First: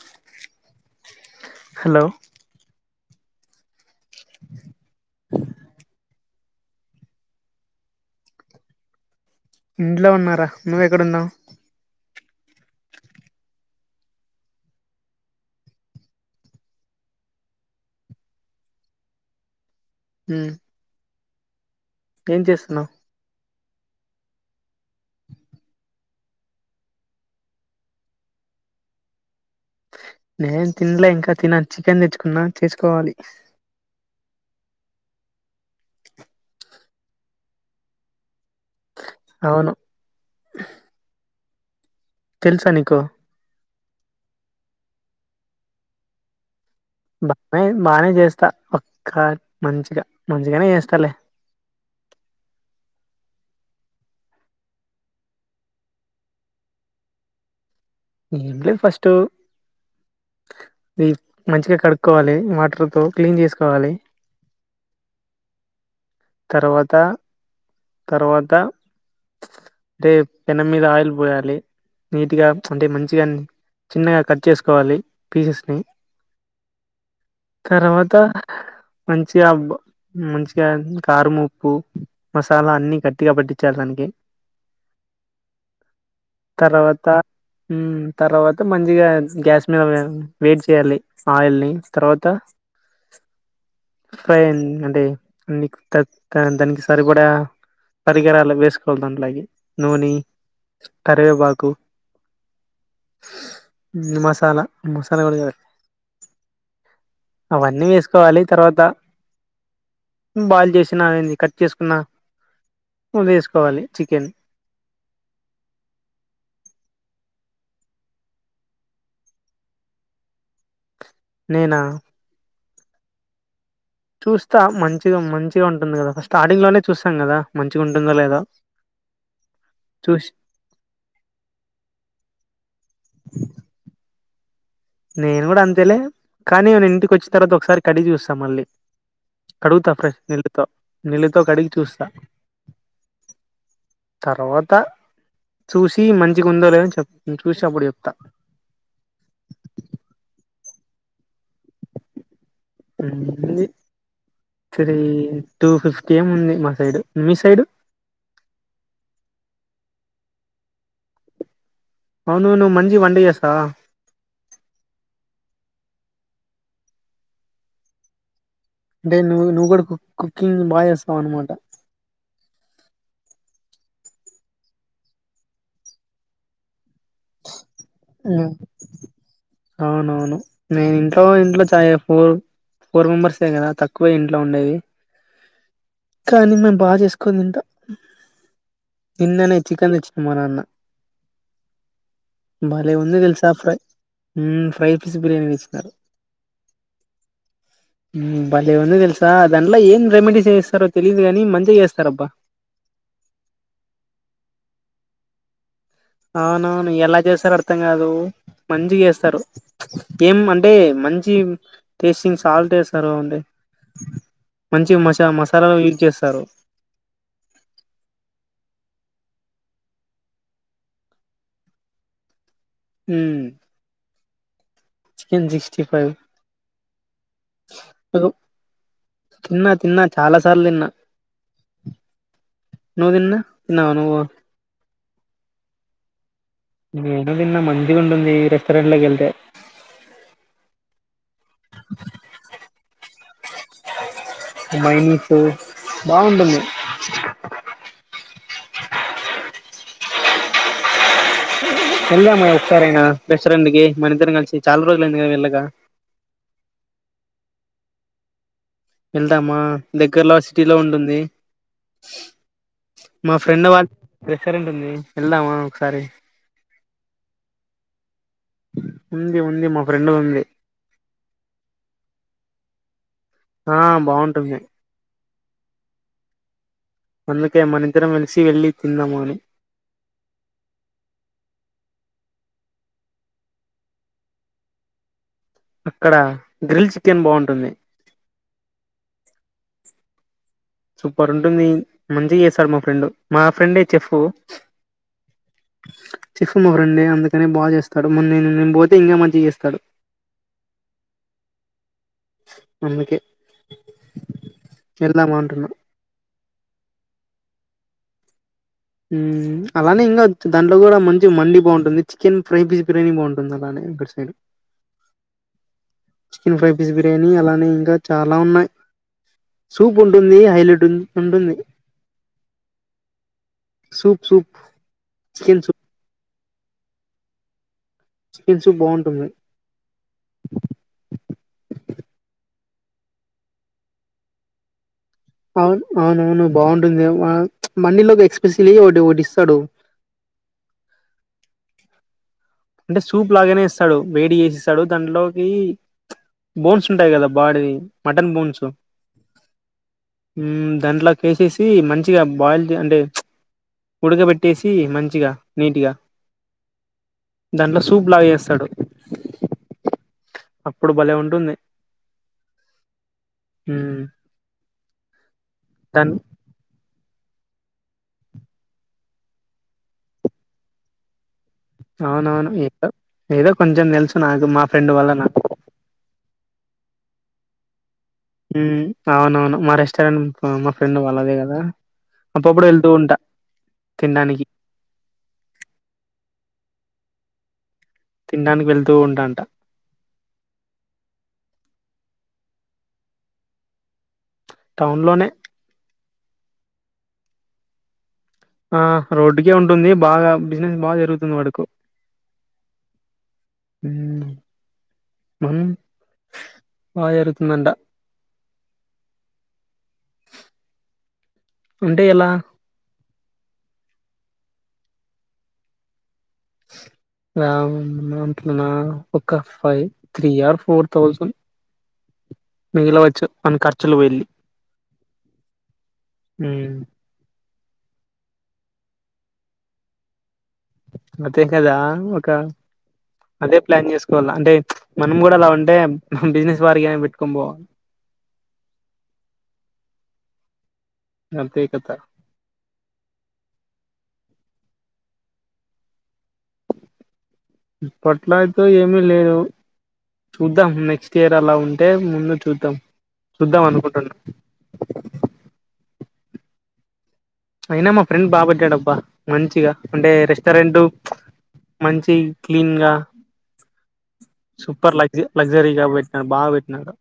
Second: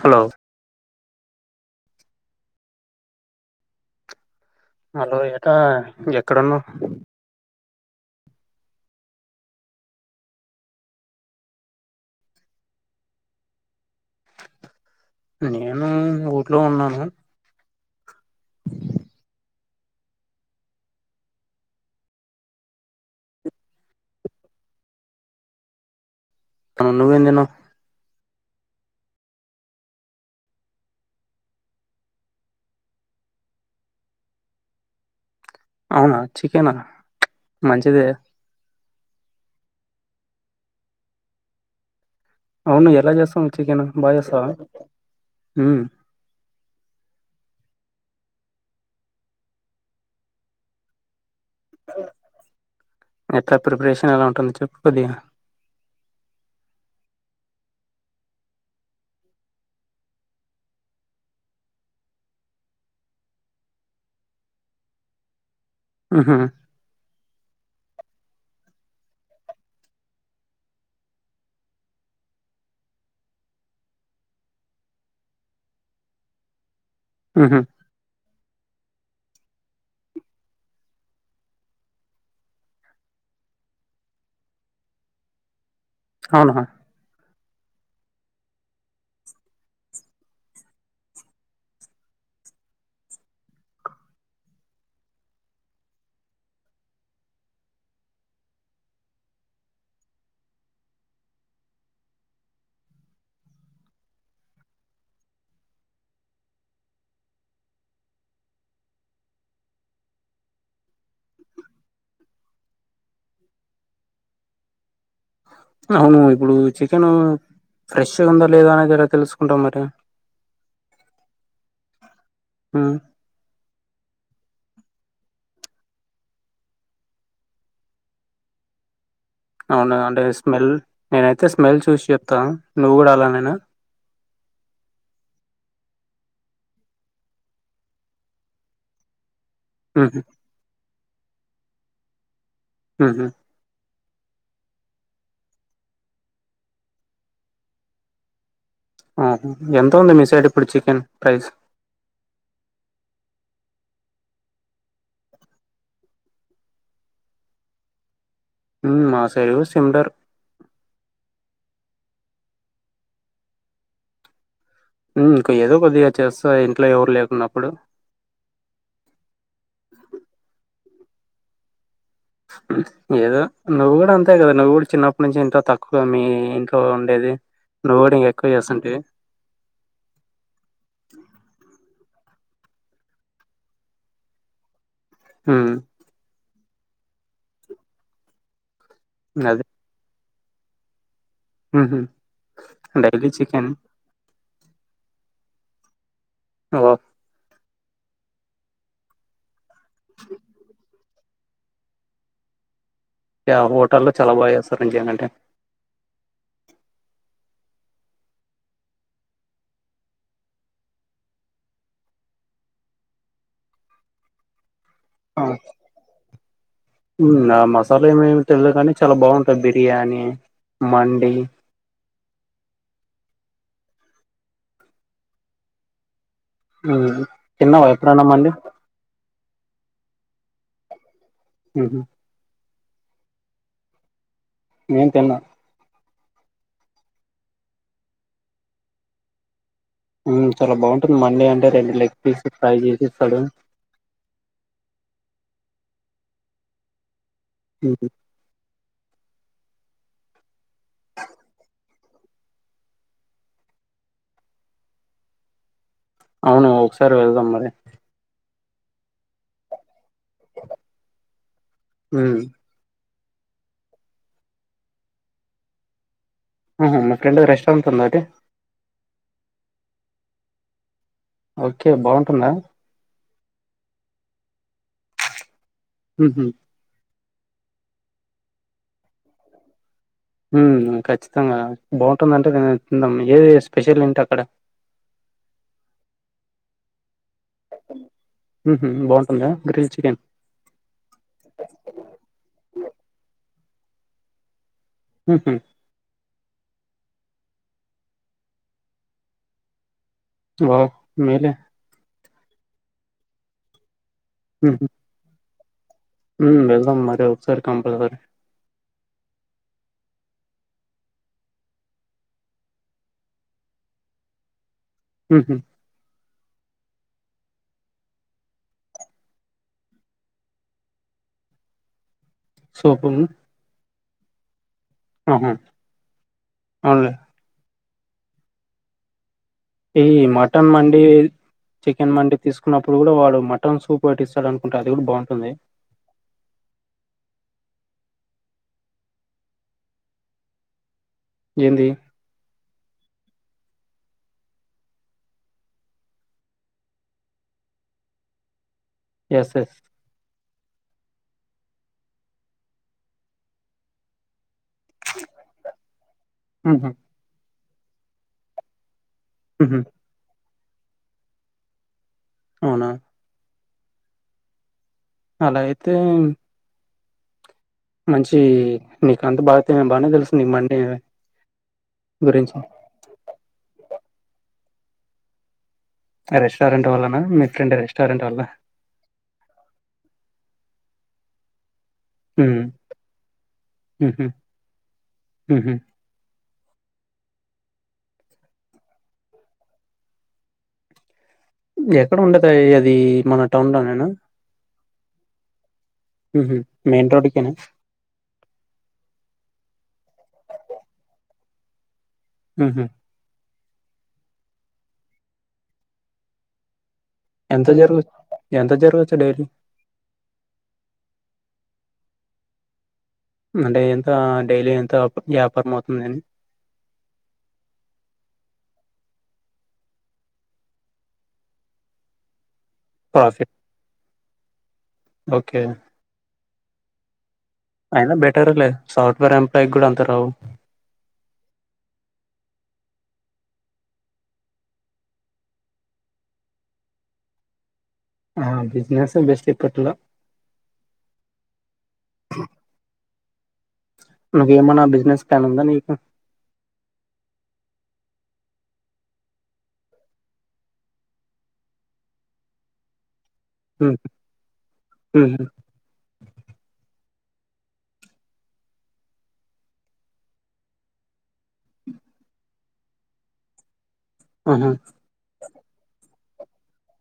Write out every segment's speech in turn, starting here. Hello hello hello ఎక్కడ ఎక్కడున్నావ్ ఇంట్లో ఉన్నారా నువ్వెక్కడున్నావు నేను ఊర్లో ఉన్నాను ఉమ్ ఏం చేస్తున్నావ్ తను నువ్వు ఏం తిన్నావ్ నేను తినలే ఇంకా తినాలి చికెన్ తెచ్చుకున్నా చేసుకోవాలి అవునా చికెనా మంచిదే అవును తెలుసా అవును నీకు ఎలా చేస్తావు చికెన్ బా చేస్తావ హూ బానే బానే చేస్తా ఒక్క మంచిగా మంచిగానే చేస్తాలే ఎట్లా ప్రిపరేషన్ ఎలా ఉంటుంది చెప్పు కొద్దిగా ఎమ్ లే ఫస్ట్ ఇది మంచిగా కడుక్కోవాలి వాటర్తో క్లీన్ చేసుకోవాలి ఉహు తర్వాత తర్వాత రే పెనం మీద ఆయిల్ పోయాలి నీట్గా అంటే మంచిగా చిన్నగా కట్ చేసుకోవాలి పీసెస్ ని ఉహు తరవాత మంచిగా మంచిగా కారం ముప్పు మసాలా అన్ని గట్టిగా పట్టించాలి దానికి అవునా తర్వాత తర్వాత మంచిగా గ్యాస్ మీద వెయిట్ చేయాలి ఆయిల్ ని తర్వాత అంటే దానికి సరిపడా పరికరాలు వేసుకోవాలి దాంట్లాగీ నూనె కరివేపాకు మసాలా మసాలాగా జవే అవన్నీ వేసుకోవాలి తర్వాత బాయిల్ చేసిన అవి కట్ చేసుకున్న ము వేసుకోవాలి చికెన్ అవును ఇప్పుడు చికెన్ ఫ్రెష్గా ఉందా లేదా అనేది ఇలా తెలుసుకుంటాం మరి నేనా ఆ చూస్తా మంచిగా మంచిగా ఉంటుంది కదా స్టార్టింగ్ లోనే చూస్తాం కదా మంచిగా ఉంటుందో లేదో అవున అంటే చూసి స్మెల్ నేనైతే స్మెల్ చూసి చెప్తా నువ్వు కూడా అలా నేనా నేను కూడా అంతేలే కానీ మన ఇంటికి వచ్చిన తర్వాత ఒకసారి కడిగి చూస్తాం మళ్ళీ కడుగుతా ఉహు ఫ్రెష్ నీళ్ళతో నీళ్ళతో కడిగి చూస్తా ఆహా తర్వాత చూసి మంచిగా ఉందో లేదో చూసి అప్పుడు చెప్తా ఎంత ఉంది మీ సైడ్ ఇప్పుడు చికెన్ ప్రైస్ అది త్రీ టూ ఫిఫ్టీ ఏం ఉంది మా సైడు మీ సైడు ఉ మా సైడ్ కూడా సిమిలర్ అవును నువ్వు మంచిగా వంట చేస్తావా హు ఇంకా ఏదో కొద్దిగా చేస్తా ఇంట్లో ఎవరు లేకున్నప్పుడు తే నువ్వు నువ్వు కూడా కు కుకింగ్ బాగా చేస్తావ్ అన్నమాట ఏదో నువ్వు కూడా అంతే కదా నువ్వు కూడా చిన్నప్పుటి నుంచి ఇంకా తక్కువ మీ ఇం ఏది నువ్వు కూడా ఇంకా ఎక్కువ చేస్తుంటే అవునవును నేను ఇంట్లో ఇంట్లో చాయి ఫోర్ ఫోర్ మెంబర్సే కదా తక్కువ ఇంట్లో ఉండేవి హ్మ్. కానీ మే బాగా చేసుకో తింట నిన్ననే అది. చికెన్ తెచ్చిండు మా నాన్న హుహు. భలే ఉంది డైలీ తెలుసా chicken. Fry fry piece biryani తెచ్చినారు మా బాప్ భలే ఉంది తెలుసా దాంట్లో ఏం రెమెడీస్ వేస్తారో తెలీయదుగాని మంచిగా చేస్తారు అబ్బా అంటే హోటల్లో చాలా బాగా చేస్తారు [unintelligible] అవునవును ఎలా చేస్తారు అర్థం కాదు మంచి చేస్తారు ఏం అంటే మంచి టేస్టింగ్ సాల్ట్ వేస్తారు అండి ఆ యూజ్ చేస్తారు హు ఆ మసాలా ఏమేమి తెలియదు కాని చాలా బాగుంటుం బిర్యానీ మండి హు చికెన్ సిక్స్టీ ఫైవ్ లేదు తిన్నావా ఎప్పుడు అన్న ఒక మండి తిన్నా తిన్నా చాలా సార్లు తిన్నా ఆహా నువ్వు తిన్న తిన్నావా నువ్వు నేను తిన్నా నేను తిన్న మంచిగా ఉంటుంది రెస్టారెంట్ లోకి వెళ్తే ఆ చాలా బాగుంటుంది మండి అంటే రెండు లెగ్ పీసులు ఫ్రై చేసిఇస్తాడు మైనీస్ బాగుంటుంది ఉహు వెళ్దామా ఒక్కసారి అయినా రెస్టారెంట్ కి మన ఇద్దరం కలిసి చాలా రోజులు అయింది కదా వెళ్ళాక అవును ఒకసారి వెళ్దాం మరి వెళ్దామా దగ్గరలో సిటీలో ఉంటుంది హ్మ్. మా ఫ్రెండ్ వాళ్ళ రెస్టారెంట్ ఉంది వెళ్దామా ఒకసారి ఆహా మి ఫ్రెడ్ రెస్టారెంట్ ఉందా అయితే ఉంది ఉంది మా ఫ్రెండ్ ఉంది ఓకే బాగుంటుందా ఆ బాగుంటుంది ఉహు అందుకే మనిద్దరం కలిసి వెళ్ళి తిందామని హు ఖచ్చితంగా బాగుంటుంది అంటే ఏది స్పెషల్ ఏంటి అక్కడ అక్కడ గ్రిల్ చికెన్ బాగుంటుంది ఉహు బాగుంటుందా గ్రిల్ చికెన్ సూపర్ ఉంటుంది మంచిగా చేస్తాడు మా ఫ్రెండ్ మా ఫ్రెండే షెఫ్ ఉహు చెఫ్ మా ఫ్రెండే అందుకనే బాగా చేస్తాడు మొ నేను నేను పోతే ఇంకా మంచిగా చేస్తాడు వావ్ మేలే అందుకే వెళ్దాం అంటున్నా హు వెళ్దాం మరి ఒకసారి కంపల్ సరి అలానే ఏం కాదు దాంట్లో కూడా మంచి మండి బాగుంటుంది చికెన్ ఫ్రై పీస్ బిర్యానీ బాగుంటుంది అలానే ఎం కట్ సైడ్ మ్ హు చికెన్ ఫ్రై పీస్ బిర్యానీ అలానే ఇంకా చాలా ఉన్నాయి్ సూప్ ఉంటుంది హైలైట్ ఉం ఉంటుంది సోపు సూప్ సూప్ ఆహా చికెన్ సూప్ అవుంలే చికెన్ సూప్ బాగుంటుంది ఈ మటన్ మండి చికెన్ మండి తీసుకున్నప్పుడు కూడా వాడు మటన్ సూప్ పెట్టిస్తాడు అనుకుంటా అది కూడా బాగుంటుంది అవున్ అవునవును బాగుంటుంది ఏ ఆ మన్నిలో ఎక్స్ప్రెసిలి ఓటి ఓటిస్తాడు ఏంది అంటే సూప్ లాగానే ఇస్తాడు వేడి చేసిస్తాడు దాంట్లోకి బోన్స్ ఉంటాయి కదా బాడీది మటన్ బోన్స్ ఎస్ ఎస్ మ్ దాంట్లకెసేసి మంచిగా బాయిల్ అంటే ఉడకబెట్ ట్టేసి మంచిగా నీట్గా ఉహు దాంట్ల సూప్ లాగేస్తాడు మ్ హు అప్పుడు భలే ఉంటుంది అవునా మ్ అలా అయితే మంచి నీకంత బాగా బానే తెలుసు నీకు మండి అవునవును గురించి ఏదో ఏదో కొంచెం తెలుసు నాకు మా ఫ్రెండ్ వల్ల నా రెస్టారెంట్ వల్లనా మీ ఫ్రెండ్స్ మ్ అవునవును మా రెస్టారెంట్ మా ఫ్రెండ్ వాళ్ళదే కదా ఉమ్ అప్పుడప్పుడు వెళ్తూ ఉంటా ఉహు తిండానికి ఉహు తినడానికి వెళ్తూ ఉంటాంట ఎక్కడ ఉండది అది మన టౌన్ లోనేన టౌన్లోనే మ్ హు మెయిన్ రోడ్కినా ఆ రోడ్డుకే ఉంటుంది బాగా బిజినెస్ బాగా జరుగుతుంది వాడుకు మ్ హు మ ఎంత జరుగ్ ఎంత జరుగోచ్చు డైలీ అంటే ఎలా అంటే ఎంత డైలీ ఎంత వ్యాపారం అవుతుందని దన్ దంట్లోన్న ఒక five three or four thousand మిగిలివచ్చ ప్రాఫిట్ మన ఖర్చులు వెళ్ళి ఓకే మ్ అయినా బెటరే లే సాఫ్ట్వేర్ ఎంప్లాయ్ కూడా అంత రావు అదే కదా ఒక అదే ప్లాన్ చేసుకోవాల అంటే మనం కూడా అలా ఉంటే బిజినెస్ వారికి గా ఏమన పెట్టుకొని పోవ్ ఆ బిజినెసే బెస్ట్ ఇప్పుట్లో అందే కథా నాకేమన్నా బిజినెస్ ప్లాన్ ఉందా నీకు ఇప్పట్లో అయితే ఏమి లేదు చూద్దాం నెక్స్ట్ ఇయర్ అలా ఉంటే ముందు చూద్దాం చుద్దాం ఉహు అనుకుంటున్నా ఉహు అయినా మా ఫ్రెండ్ బాబడ్డాడబ్బా మంచిగా అంటే రెస్టారెంట్ మంచి క్లీన్ గా ఆహా సుప్పర్ లగ్జ లగ్జరీగా పెట్టినా బాగా పెట్టినారు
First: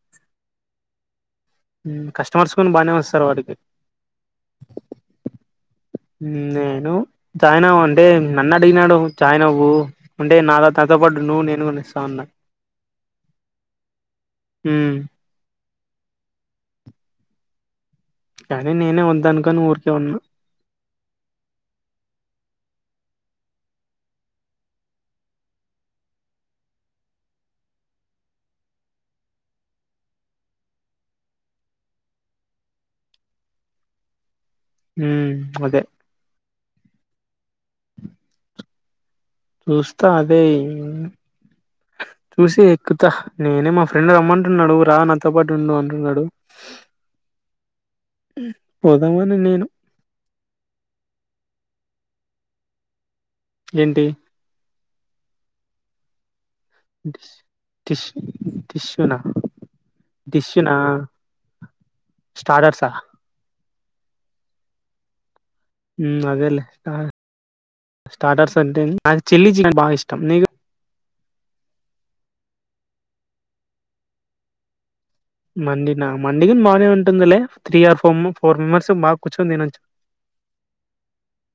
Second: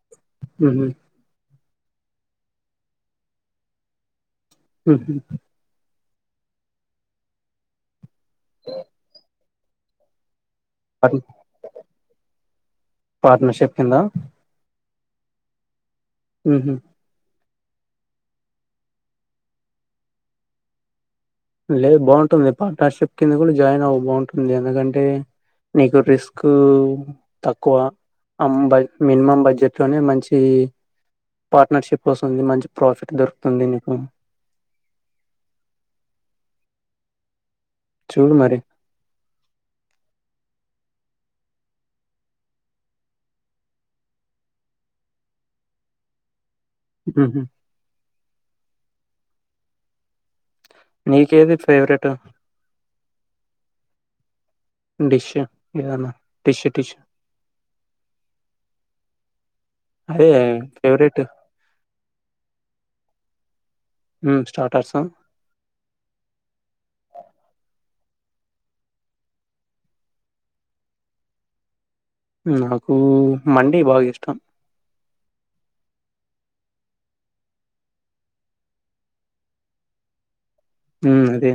ఉహు కస్టమర్స్ కూడా బాగానే వస్తారు వాడికి ఉహు నేను చాయినావ్ అంటే నన్ను అడిగినాడు చాయినవ్వు అంటే నాద నాతో పాటు నువ్వు నేను ఒనిస్తా అన్న పార్ట్నర్షిప్ కింద ఉ ఉహు కానీ నేనే వద్దనుకుని ఊరికే ఉన్నా లేదు బాగుంటుంది పార్ట్నర్షిప్ కింద కూడా జాయిన్ అవ్వు బాగుంటుంది ఎందుకంటే నీకు రిస్కూ తక్కువ అంబై మినిమం బడ్జెట్ లోనే మంచీ పార్ట్నర్షిప్ వస్తుంది మంచి ప్రాఫిట్ దొరుకుతుంది నీకు ఊ అదే చూడు మరి చూస్తా అదే చూసి ఎక్కుత నేనే మా ఫ్రెండ్ రమ్మంటున్నాడు రా నాతో పాటు ఉండు అంటున్నాడు మ్మ్. పోదామని నేను నీకేది ఫేవరెట్ ఏంటి డిష్ ఏదన్నా డిష్ డిష్ డిష్షునా అదే ఫేవరెట్ స్టార్టర్సా ఉ స్టార్టర్సు ఉం అదేలే స్టార్టర్స్ అంటే నాకు చిల్లీ చికెన్ బాగా ఇష్టం నీకు నాకు మండీ బాగ ఇష్టం మండి నా మండికి బాగానే ఉంటుందిలే త్రీ ఆర్ ఫొమ్ము ఫోర్ మెంబర్స్ బా కూర్చొని దినొచ్చు ఊం అదే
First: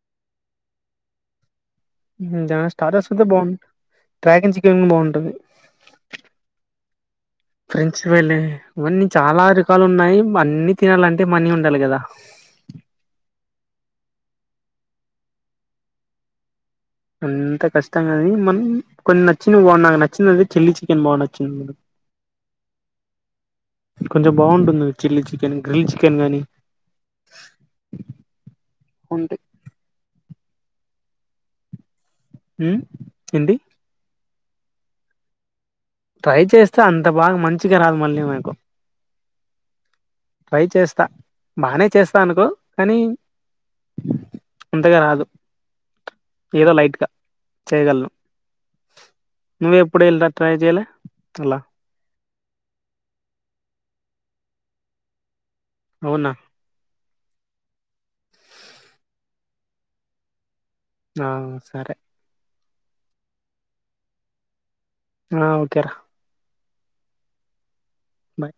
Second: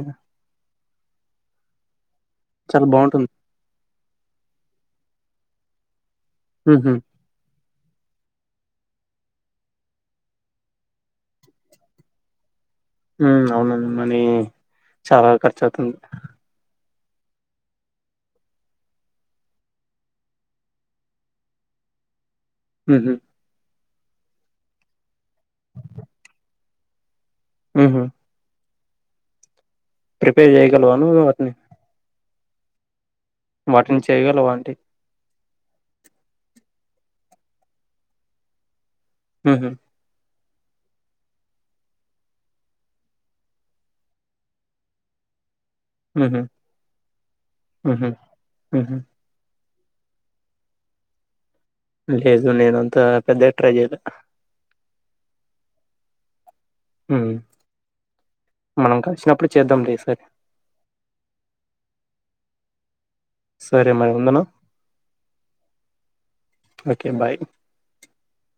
దా చాలా స్టార్టర్స్ అయితే బాగుంటుంది బాగుంటది ట్రాకింగ్ చికెన్ బాగుంటది ఉహు ఫ్రెంచ్ వెళ్ళి ఇవన్నీ చాలా రకాలు ఉన్నాయి అన్ని తినాలంటే మనీ ఉండాలి గదా హుమ్ అవునవును మనీ చాల్ ఖర్చు అవుతుంది అంత కష్టం గాని మన్ కొన్ని నచ్చి [unintelligible] నాకు నచ్చినది చిల్లీ చికెన్ బా నచ్చింది [inaudible] ఉహు కొంచెం బాగుంటుంది చిల్లీ చికెన్ గ్రిల్ చికెన్ గానీ మ్మ్. ఉంటె ప్రిపేర్ జేయగలవ నువ్ వాటిని ఉ వాటిని చేయగలవ అంటి ట్రై చేస్తే అంత బాగ మంచిగా రాదు మళ్ళీ మనకు ఉహు ట్రై చేస్తా బానే చేస్తా అనుకో కానీ అంతగ రాదు హుహు. ఏదో లైట్ గ చేయగలను ఉహు నువ్వ ఎప్పుడ ఇలా ట్రై జేలే అల్ల లేదు నేనంతా పెద్దగ ట్రై చేయలే అవునా మనం కలిసినప్పుడు చేద్దాం లే ఈసారి ఆ సరే సరే మరి ఉండనా ఆ ఓకేర ఓకే బాయ్ బాయ్